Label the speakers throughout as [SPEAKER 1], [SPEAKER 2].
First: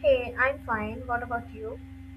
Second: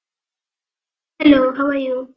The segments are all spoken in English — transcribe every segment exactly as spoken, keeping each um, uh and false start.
[SPEAKER 1] Hey, I'm fine. What
[SPEAKER 2] Hello,
[SPEAKER 1] about
[SPEAKER 2] how are
[SPEAKER 1] you?
[SPEAKER 2] you?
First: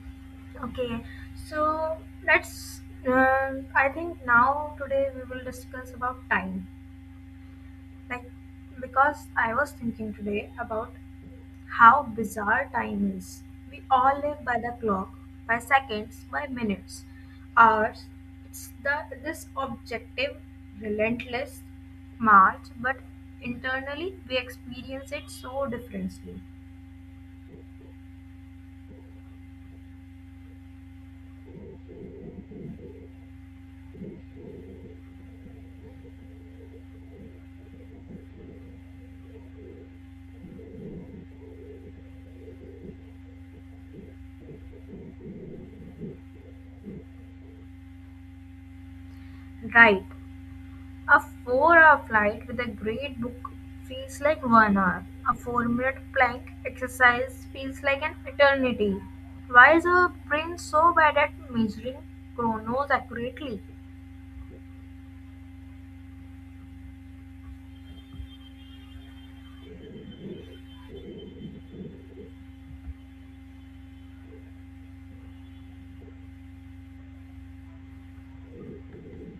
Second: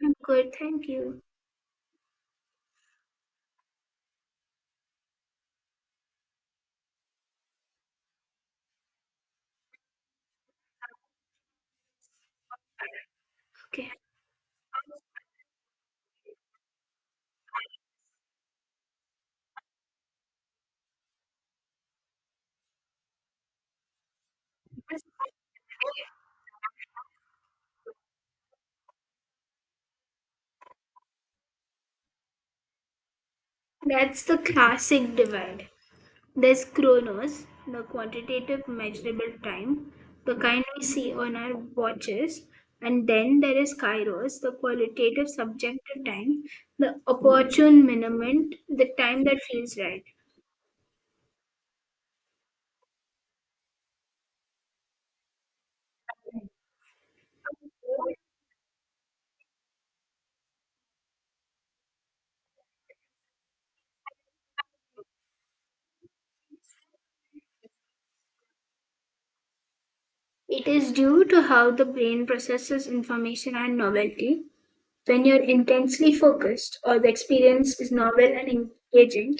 [SPEAKER 2] I'm good, thank
[SPEAKER 1] Okay,
[SPEAKER 2] you.
[SPEAKER 1] so let's. Um, I think now today we will discuss about time. Like, because I was thinking today about how bizarre time is. We
[SPEAKER 2] Okay,
[SPEAKER 1] all live by the clock, by seconds, by minutes, hours. It's the this objective, relentless march, but internally we
[SPEAKER 2] that's
[SPEAKER 1] experience it so differently.
[SPEAKER 2] that's the classic divide. There's chronos, the quantitative measurable time, the kind we see on our watches, and then there is kairos, the qualitative subjective time, the opportune minute, the time that feels
[SPEAKER 1] Right.
[SPEAKER 2] right.
[SPEAKER 1] A four-hour flight with a great book feels like one hour. A four-minute plank exercise feels like an eternity. Why is our brain so bad at measuring chronos accurately?
[SPEAKER 2] It is due to how the brain processes information and novelty. When you're intensely focused or the experience is novel and engaging,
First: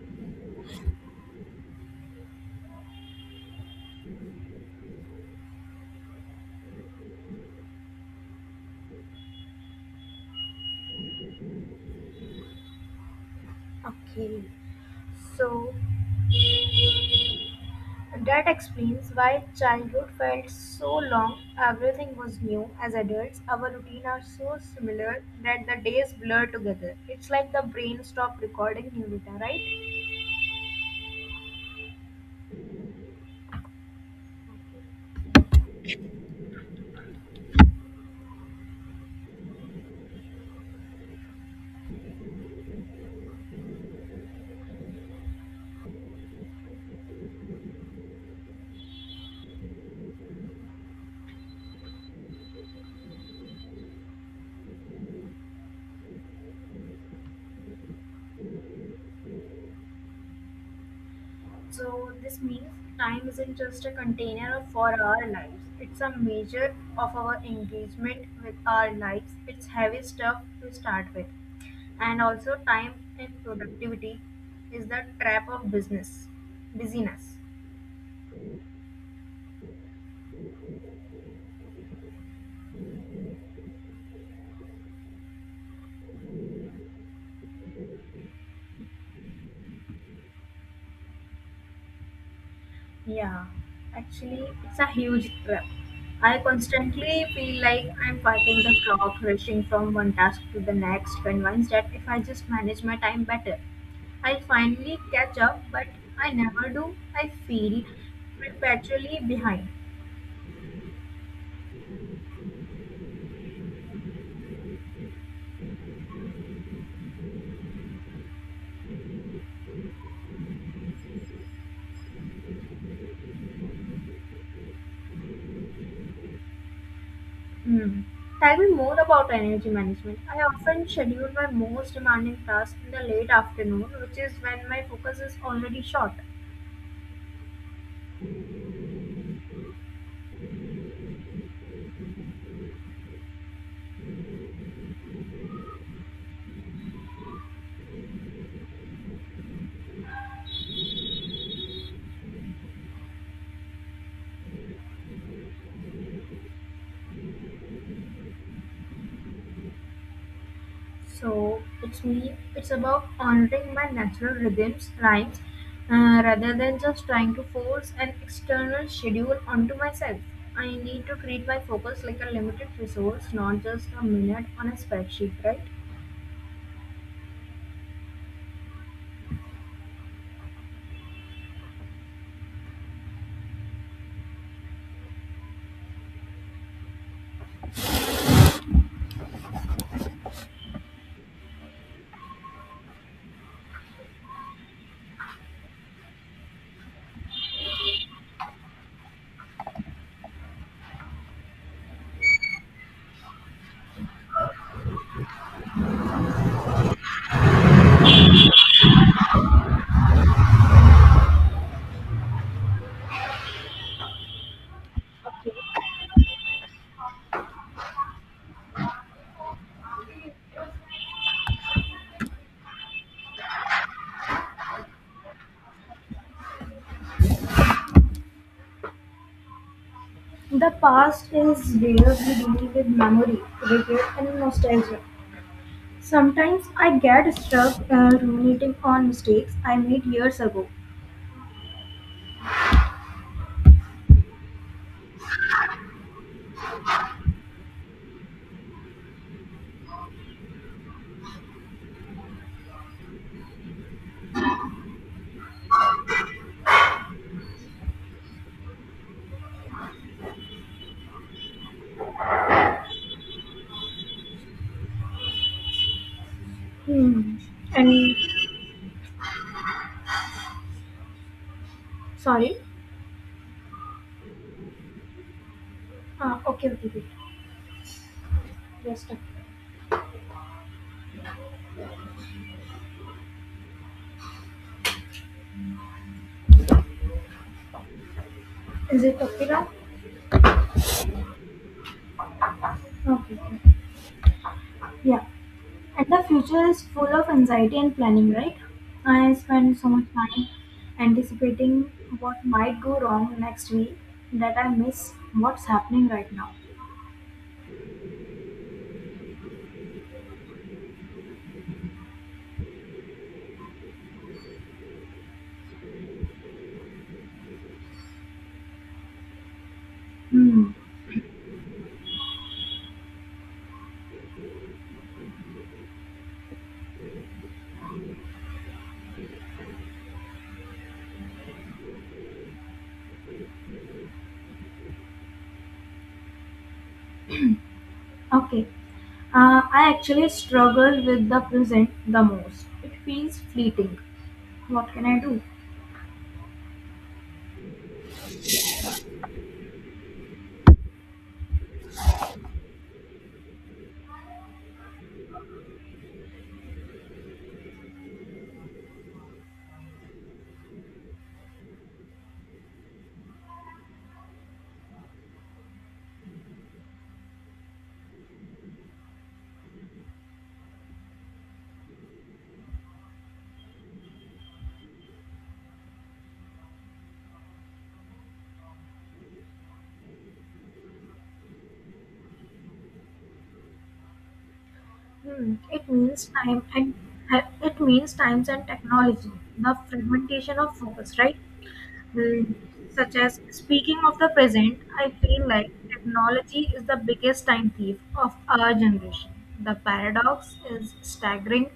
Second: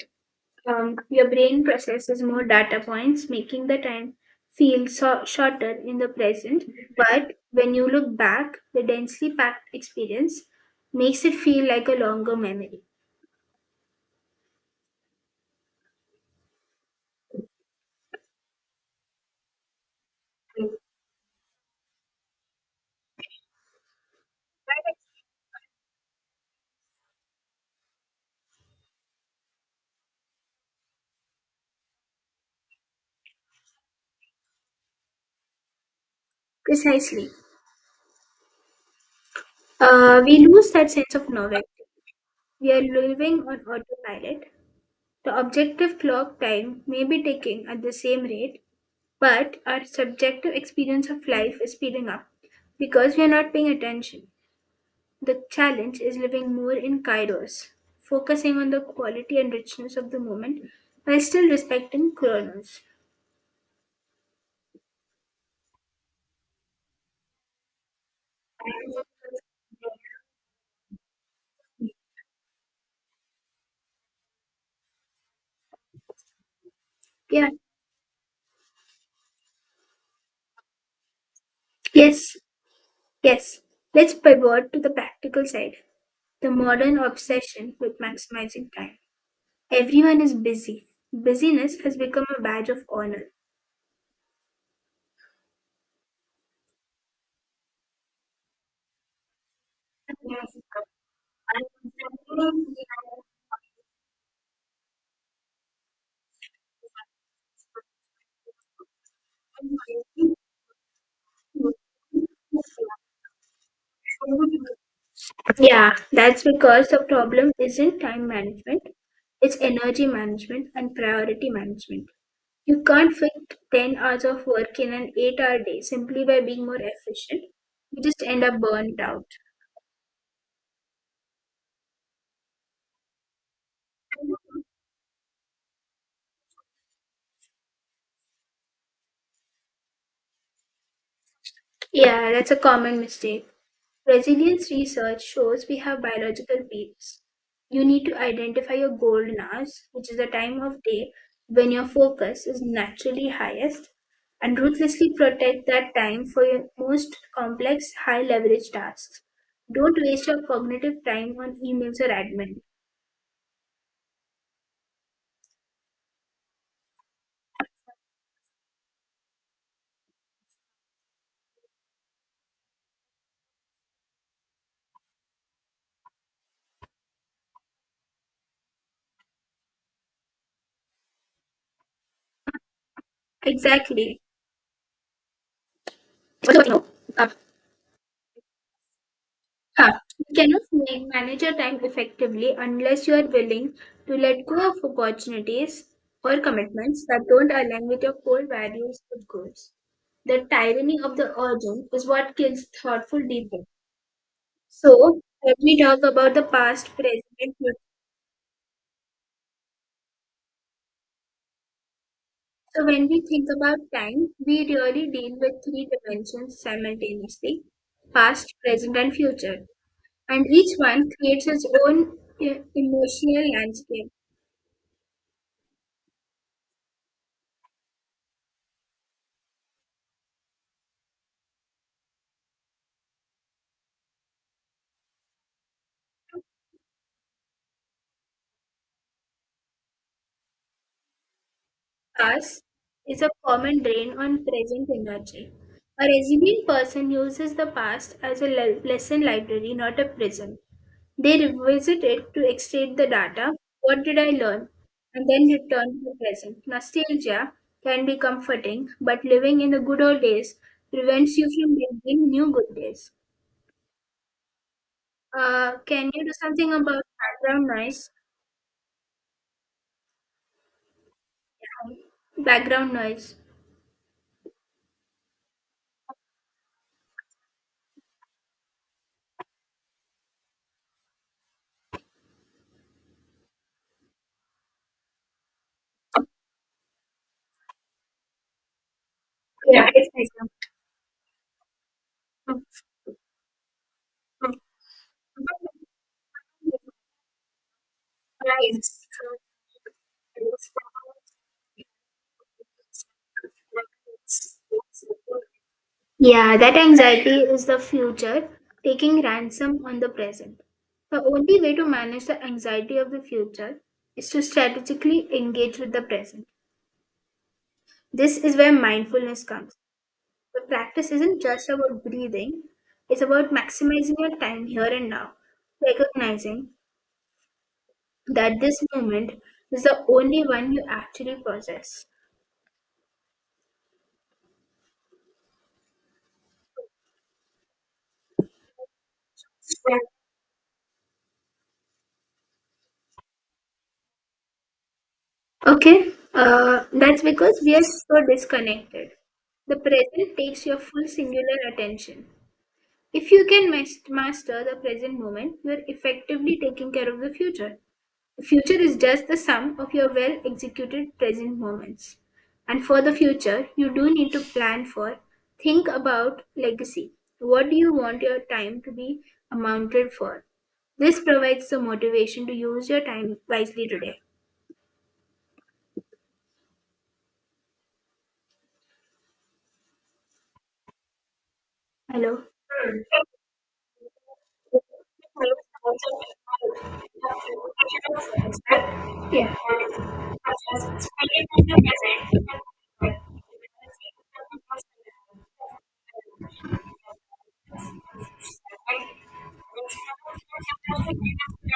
[SPEAKER 2] Um, your brain processes more data points, making the time feel so- shorter in the present. But when you look back, the densely packed experience makes it feel like a longer memory.
[SPEAKER 1] Okay, so that explains why childhood felt so long, everything was new. As adults, our routine are so similar that the days blur together. It's like the brain stopped recording new data, right?
[SPEAKER 2] Precisely. Uh, we lose that sense of novelty. We are living on autopilot. The objective clock time may be ticking at the same rate, but our subjective experience of life is speeding up because we are not paying attention. The challenge is living more in kairos, focusing on the quality and richness of the moment while still
[SPEAKER 1] So
[SPEAKER 2] respecting
[SPEAKER 1] this means
[SPEAKER 2] chronos.
[SPEAKER 1] time isn't just a container of- for our lives. It's a measure of our engagement with our lives. It's heavy stuff to start with. And also time and productivity is the trap of business, busyness.
[SPEAKER 2] Yeah, yes, yes. Let's pivot to the practical side, the modern obsession with maximizing time. Everyone is busy. Busyness has become a badge of honor.
[SPEAKER 1] Yeah, actually, it's a huge trap. I constantly feel like I'm fighting the clock, rushing from one task to the next, convinced that if I just manage my time better, I'll finally catch up, but I never do. I feel perpetually behind.
[SPEAKER 2] Yeah, that's because the problem isn't time management, it's energy management and priority management. You can't fit ten hours of work in an eight hour day simply by being more efficient.
[SPEAKER 1] Hmm.
[SPEAKER 2] You just end
[SPEAKER 1] Tell
[SPEAKER 2] up
[SPEAKER 1] me more
[SPEAKER 2] burnt out.
[SPEAKER 1] about energy management. I often schedule my most demanding tasks in the late afternoon, which is when my focus is already short.
[SPEAKER 2] Yeah, that's a common mistake. Resilience research shows we have biological peaks. You need to identify your golden hours, which is the time of day when your focus is naturally highest, and ruthlessly protect that time for your most complex, high leverage tasks. Don't waste your cognitive time on
[SPEAKER 1] So
[SPEAKER 2] emails
[SPEAKER 1] it's
[SPEAKER 2] or
[SPEAKER 1] me.
[SPEAKER 2] admin.
[SPEAKER 1] It's about honoring my natural rhythms, rhymes, uh, rather than just trying to force an external schedule onto myself. I need to treat my focus like a limited resource, not just a minute on a spreadsheet, right?
[SPEAKER 2] Exactly. No. Uh, huh. You cannot ma- manage your time effectively unless you are willing to let go of opportunities or commitments that don't align with your core values or goals. The tyranny of the urgent is what kills thoughtful deep work. So, let me talk about the past, present, and future. So, when we think about time, we really deal with three dimensions simultaneously past, present, and future. And each one creates its own eh, emotional landscape.
[SPEAKER 1] The past is weirdly dealing with memory, regret, and nostalgia. Sometimes I get stuck uh, ruminating on mistakes I made years ago.
[SPEAKER 2] Task is a common drain on present energy. A resilient person uses the past as a le- lesson library, not a prison. They revisit it to extract the data. What did I learn? And then return to the present. Nostalgia can be comforting, but living in the good old days prevents you from building new good days. Uh, can you do something about
[SPEAKER 1] Hmm.
[SPEAKER 2] background
[SPEAKER 1] And
[SPEAKER 2] noise? Yeah,
[SPEAKER 1] sorry.
[SPEAKER 2] background noise.
[SPEAKER 1] Uh, okay, okay, okay. Just a Is it okay now?
[SPEAKER 2] Yeah, it's
[SPEAKER 1] Okay. Okay. Yeah. And the future is full of anxiety and planning, right?
[SPEAKER 2] nice.
[SPEAKER 1] I spend so much time anticipating what might go wrong next week that I miss what's happening right now.
[SPEAKER 2] Yeah, that anxiety is the future taking ransom on the present. The only way to manage the anxiety of the future is to strategically engage with the present. This is where mindfulness comes. The
[SPEAKER 1] Hmm.
[SPEAKER 2] practice isn't just about breathing, it's about maximizing your time here and now, recognizing that this moment is the only one you actually possess.
[SPEAKER 1] Okay. Uh, I actually struggle with the present the most. It feels fleeting. What can I do?
[SPEAKER 2] Okay, uh, that's because we are so disconnected. The present takes your full singular attention. If you can mas- master the present moment, you are effectively taking care of the future. The future is just the sum of your well executed present moments. And for the future, you do need to plan for, think about legacy. What do you want your time to be amounted for? This provides the motivation to use your time wisely today. Hello.
[SPEAKER 1] Hmm. It means time and it means times and technology.
[SPEAKER 2] Yeah.
[SPEAKER 1] The fragmentation of focus, right? mm, such as speaking of the present, I feel like technology is the biggest time thief of our generation. The paradox is staggering.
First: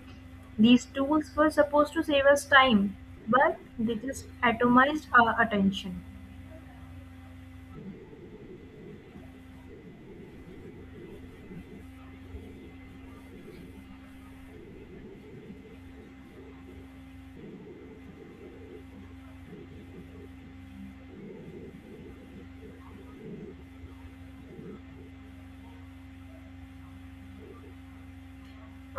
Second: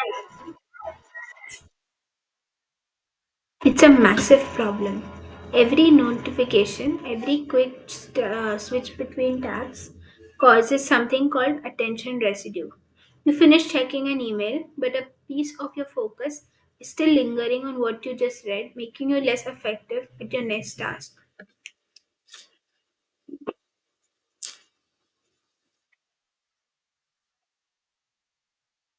[SPEAKER 1] These tools were supposed to save us time, but
[SPEAKER 2] It's a
[SPEAKER 1] they just
[SPEAKER 2] massive problem.
[SPEAKER 1] atomized our
[SPEAKER 2] Every
[SPEAKER 1] attention.
[SPEAKER 2] notification, every quick st- uh, switch between tabs causes something called attention residue. You finish checking an email, but a piece of your focus is still lingering on what you just read, making you less effective at your next task.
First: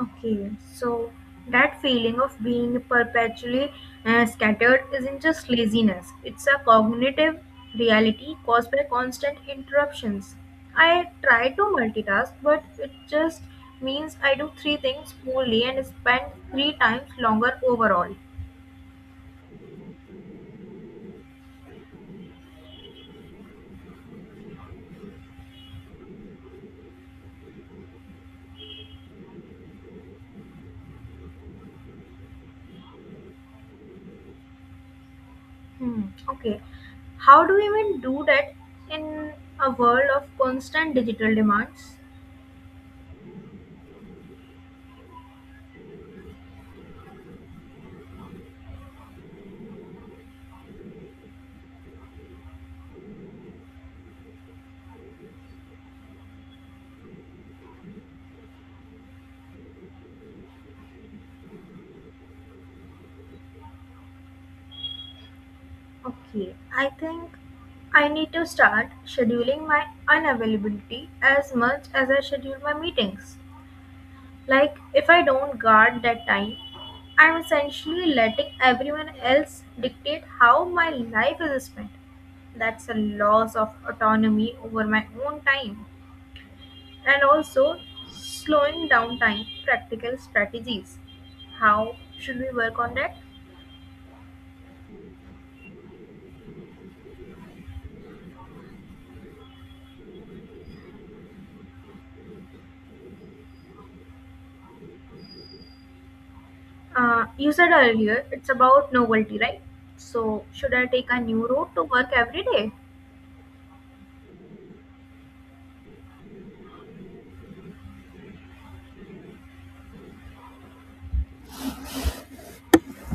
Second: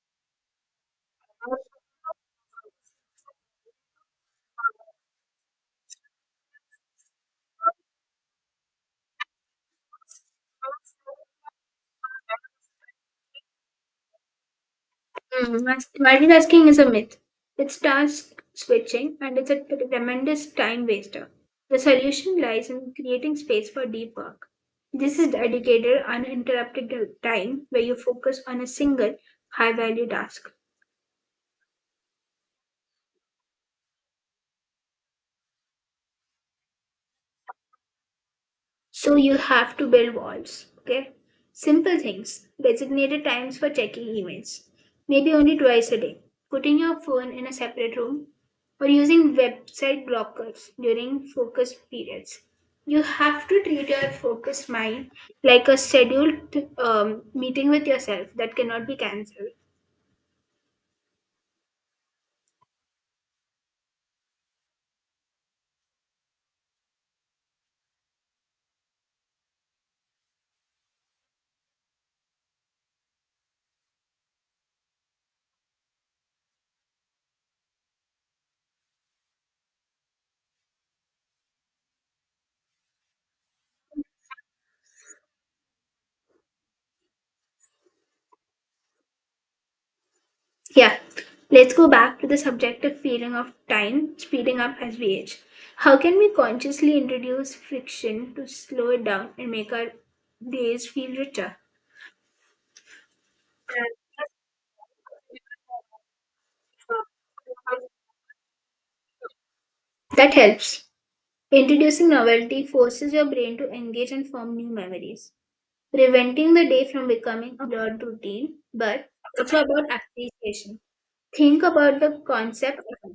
[SPEAKER 1] Okay, so that feeling of being perpetually uh, scattered isn't just laziness, it's a cognitive reality caused by constant interruptions. I try to multitask, but it just means I do three things
[SPEAKER 2] Mm,
[SPEAKER 1] poorly and
[SPEAKER 2] mas-
[SPEAKER 1] spend
[SPEAKER 2] multitasking
[SPEAKER 1] three
[SPEAKER 2] is a
[SPEAKER 1] times
[SPEAKER 2] myth.
[SPEAKER 1] longer
[SPEAKER 2] It's
[SPEAKER 1] overall.
[SPEAKER 2] task switching and it's a tremendous time waster. The solution lies in creating space for deep work. This is dedicated, uninterrupted time where you focus on a single high value task.
[SPEAKER 1] Hmm, okay, how do we even do that
[SPEAKER 2] So
[SPEAKER 1] in
[SPEAKER 2] you
[SPEAKER 1] a
[SPEAKER 2] have to
[SPEAKER 1] world
[SPEAKER 2] build
[SPEAKER 1] of
[SPEAKER 2] walls.
[SPEAKER 1] constant
[SPEAKER 2] Okay.
[SPEAKER 1] digital demands?
[SPEAKER 2] Simple things. Designated times for checking emails. Maybe only twice a day. Putting your phone in a separate room or using website blockers during focus periods. You have to treat your focus mind like a scheduled um, meeting with yourself that cannot be cancelled.
[SPEAKER 1] Okay, I think I need to start scheduling my unavailability as much as I schedule my meetings. Like, if I don't guard that time, I'm essentially letting everyone else dictate how my life is spent. That's a loss of autonomy over my own time. And also, slowing down time, practical
[SPEAKER 2] Yeah,
[SPEAKER 1] strategies.
[SPEAKER 2] let's go
[SPEAKER 1] How
[SPEAKER 2] back to the
[SPEAKER 1] should we work on
[SPEAKER 2] subjective
[SPEAKER 1] that?
[SPEAKER 2] feeling of time speeding up as we age. How can we consciously introduce friction to slow it down and make our days feel richer?
[SPEAKER 1] Uh, you said earlier it's about novelty, right?
[SPEAKER 2] That
[SPEAKER 1] So, should
[SPEAKER 2] helps.
[SPEAKER 1] I take a new road to
[SPEAKER 2] Introducing
[SPEAKER 1] work every
[SPEAKER 2] novelty
[SPEAKER 1] day?
[SPEAKER 2] forces your brain to engage and form new memories, preventing the day from becoming a blurred routine, but it's about appreciation. Think about the concept of...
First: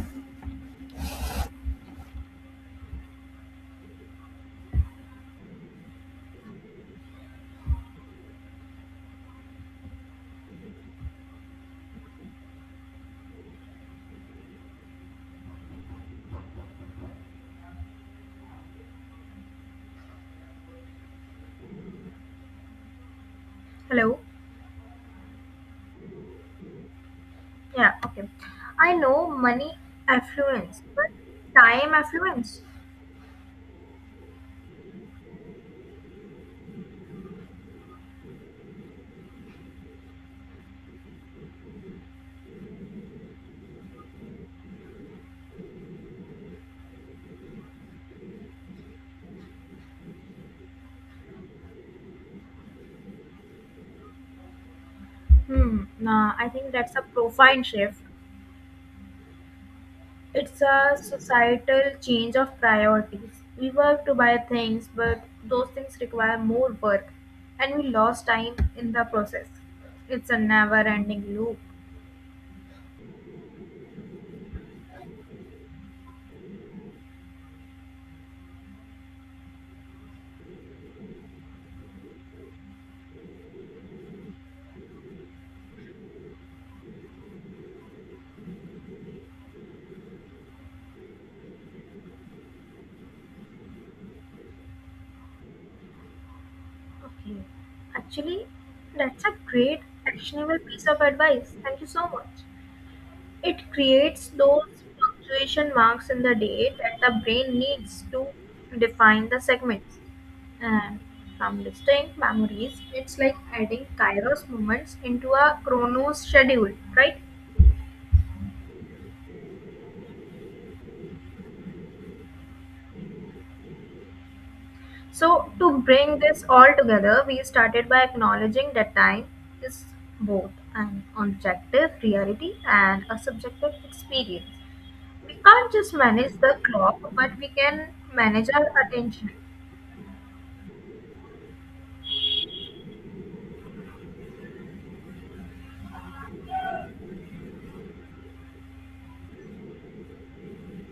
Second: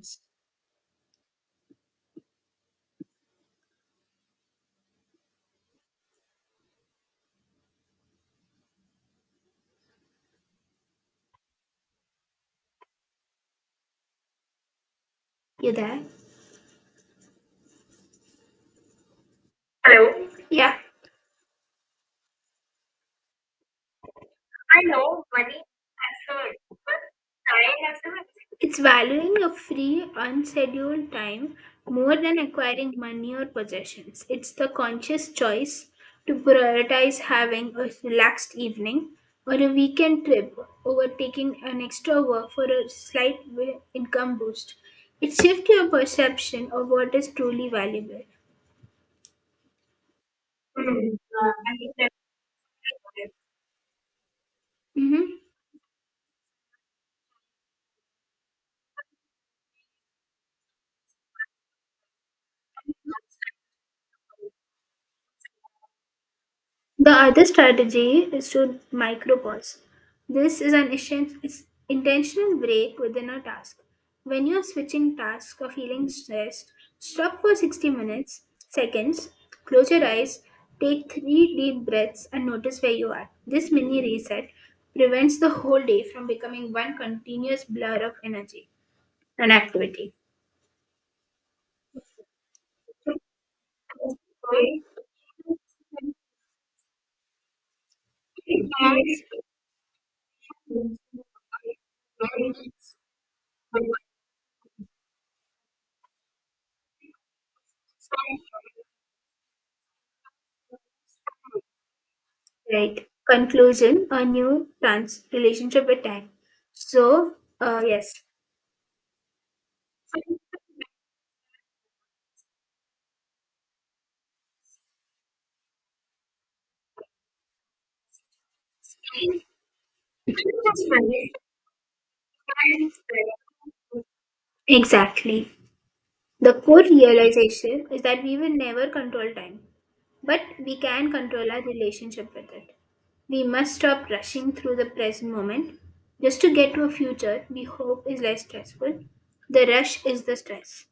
[SPEAKER 2] You there? Yeah.
[SPEAKER 1] Hello? Yeah, okay.
[SPEAKER 2] It's
[SPEAKER 1] I know
[SPEAKER 2] valuing a
[SPEAKER 1] money
[SPEAKER 2] free,
[SPEAKER 1] affluence, but
[SPEAKER 2] unscheduled time
[SPEAKER 1] time
[SPEAKER 2] more than
[SPEAKER 1] affluence?
[SPEAKER 2] acquiring money or possessions. It's the conscious choice to prioritize having a relaxed evening or a weekend trip over taking an extra work for a slight wi- income boost. It shifts your perception of what is truly valuable. Mhm.
[SPEAKER 1] Hmm, nah, I think that's a profound shift. It's a societal change of priorities. We work to buy things, but those things require more work,
[SPEAKER 2] The other
[SPEAKER 1] and we
[SPEAKER 2] strategy
[SPEAKER 1] lost
[SPEAKER 2] is
[SPEAKER 1] time
[SPEAKER 2] to
[SPEAKER 1] in the process.
[SPEAKER 2] micropause.
[SPEAKER 1] It's a
[SPEAKER 2] This is
[SPEAKER 1] never
[SPEAKER 2] an
[SPEAKER 1] ending
[SPEAKER 2] isen-
[SPEAKER 1] loop.
[SPEAKER 2] is- intentional break within a task. When you are switching tasks or feeling stressed, stop for sixty minutes, seconds, close your eyes, take three deep breaths, and notice where you are. This mini reset prevents the whole day from becoming one continuous blur of energy and activity.
[SPEAKER 1] Okay. Actually, that's a great actionable piece of advice. Thank you so much. It creates those punctuation marks in the day that the brain needs to define the segments. And from distinct memories,
[SPEAKER 2] Right.
[SPEAKER 1] it's like adding
[SPEAKER 2] Conclusion, a
[SPEAKER 1] Kairos
[SPEAKER 2] new
[SPEAKER 1] moments
[SPEAKER 2] trans
[SPEAKER 1] into a
[SPEAKER 2] relationship with
[SPEAKER 1] Chronos
[SPEAKER 2] time.
[SPEAKER 1] schedule, right?
[SPEAKER 2] So, uh, yes,
[SPEAKER 1] So, to bring this all together, we started by acknowledging that time is both an objective reality and a subjective experience. We
[SPEAKER 2] exactly.
[SPEAKER 1] can't just manage
[SPEAKER 2] The
[SPEAKER 1] the
[SPEAKER 2] core
[SPEAKER 1] clock, but we
[SPEAKER 2] realization
[SPEAKER 1] can
[SPEAKER 2] is that we will
[SPEAKER 1] manage our
[SPEAKER 2] never
[SPEAKER 1] attention.
[SPEAKER 2] control time, but we can control our relationship with it. We must stop rushing through the present moment just to get to a future we hope is less stressful. The rush is the stress.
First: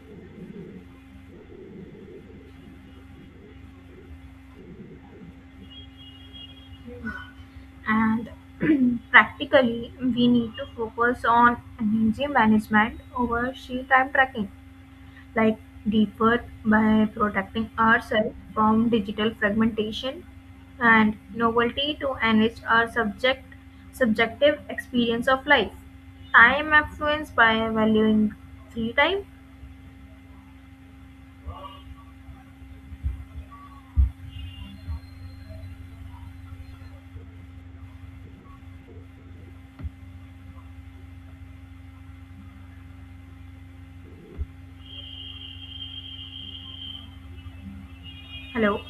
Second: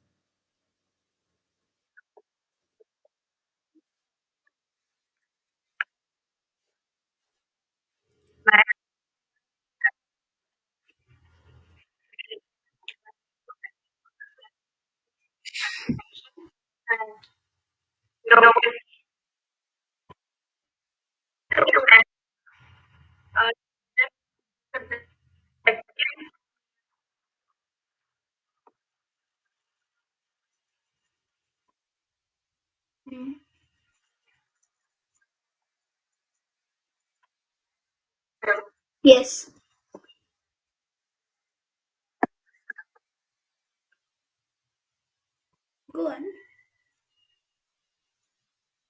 [SPEAKER 1] And practically, we need to focus on energy management over sheer time tracking, like deep work by protecting ourselves from digital fragmentation and novelty to enrich our subject subjective experience of life. Time affluence by valuing free time.
[SPEAKER 2] Hmm. Yes, go on.
[SPEAKER 1] Hello,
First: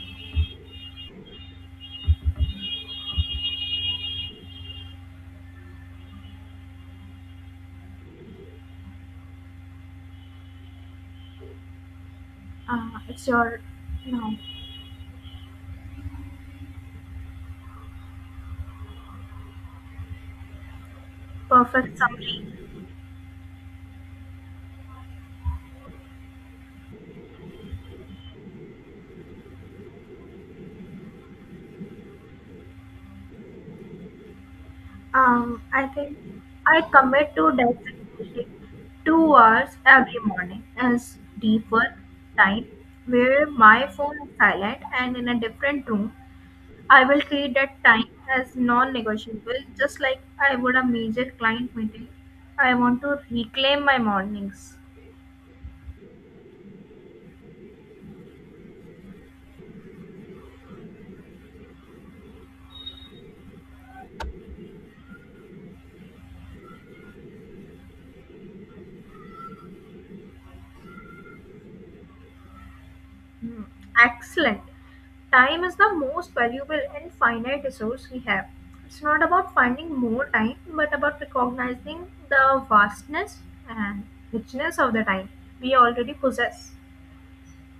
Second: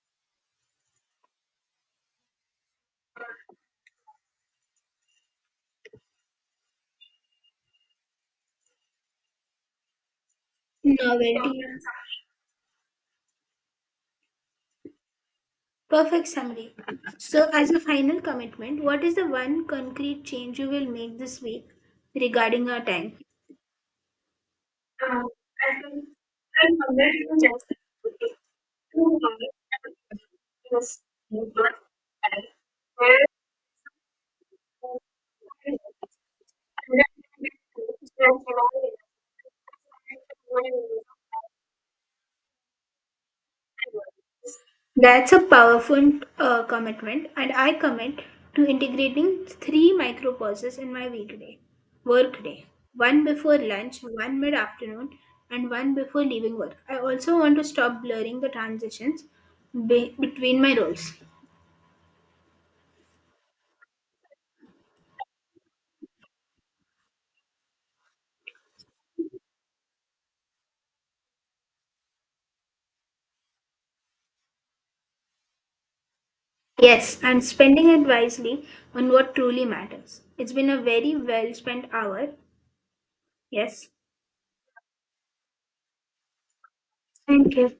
[SPEAKER 2] Novelty.
[SPEAKER 1] uh, it's your now
[SPEAKER 2] Perfect summary. So, as a final commitment, what is the one concrete change you will make this week
[SPEAKER 1] perfect summary.
[SPEAKER 2] regarding our time?
[SPEAKER 1] Um, I think I commit to that two hours every morning as deep work time where my phone is silent and in
[SPEAKER 2] That's
[SPEAKER 1] a
[SPEAKER 2] a
[SPEAKER 1] different
[SPEAKER 2] powerful
[SPEAKER 1] room.
[SPEAKER 2] uh,
[SPEAKER 1] I will
[SPEAKER 2] commitment, and
[SPEAKER 1] treat that
[SPEAKER 2] I
[SPEAKER 1] time
[SPEAKER 2] commit
[SPEAKER 1] as
[SPEAKER 2] to integrating
[SPEAKER 1] non-negotiable,
[SPEAKER 2] three
[SPEAKER 1] just like
[SPEAKER 2] micro
[SPEAKER 1] I would
[SPEAKER 2] pauses
[SPEAKER 1] a
[SPEAKER 2] in my
[SPEAKER 1] major
[SPEAKER 2] weekday
[SPEAKER 1] client meeting.
[SPEAKER 2] workday,
[SPEAKER 1] I want to
[SPEAKER 2] one before
[SPEAKER 1] reclaim my
[SPEAKER 2] lunch, one mid
[SPEAKER 1] mornings.
[SPEAKER 2] afternoon, and one before leaving work. I also want to stop blurring the transitions be- between my roles.
[SPEAKER 1] Hmm. Excellent. Time is the most valuable and
[SPEAKER 2] Yes, and
[SPEAKER 1] finite
[SPEAKER 2] spending it
[SPEAKER 1] resource we have.
[SPEAKER 2] wisely
[SPEAKER 1] It's
[SPEAKER 2] on
[SPEAKER 1] not
[SPEAKER 2] what
[SPEAKER 1] about
[SPEAKER 2] truly
[SPEAKER 1] finding
[SPEAKER 2] matters.
[SPEAKER 1] more
[SPEAKER 2] It's
[SPEAKER 1] time,
[SPEAKER 2] been a
[SPEAKER 1] but
[SPEAKER 2] very
[SPEAKER 1] about
[SPEAKER 2] well spent
[SPEAKER 1] recognizing
[SPEAKER 2] hour.
[SPEAKER 1] the vastness
[SPEAKER 2] Yes.
[SPEAKER 1] and richness of the time we already possess.
[SPEAKER 2] Thank you.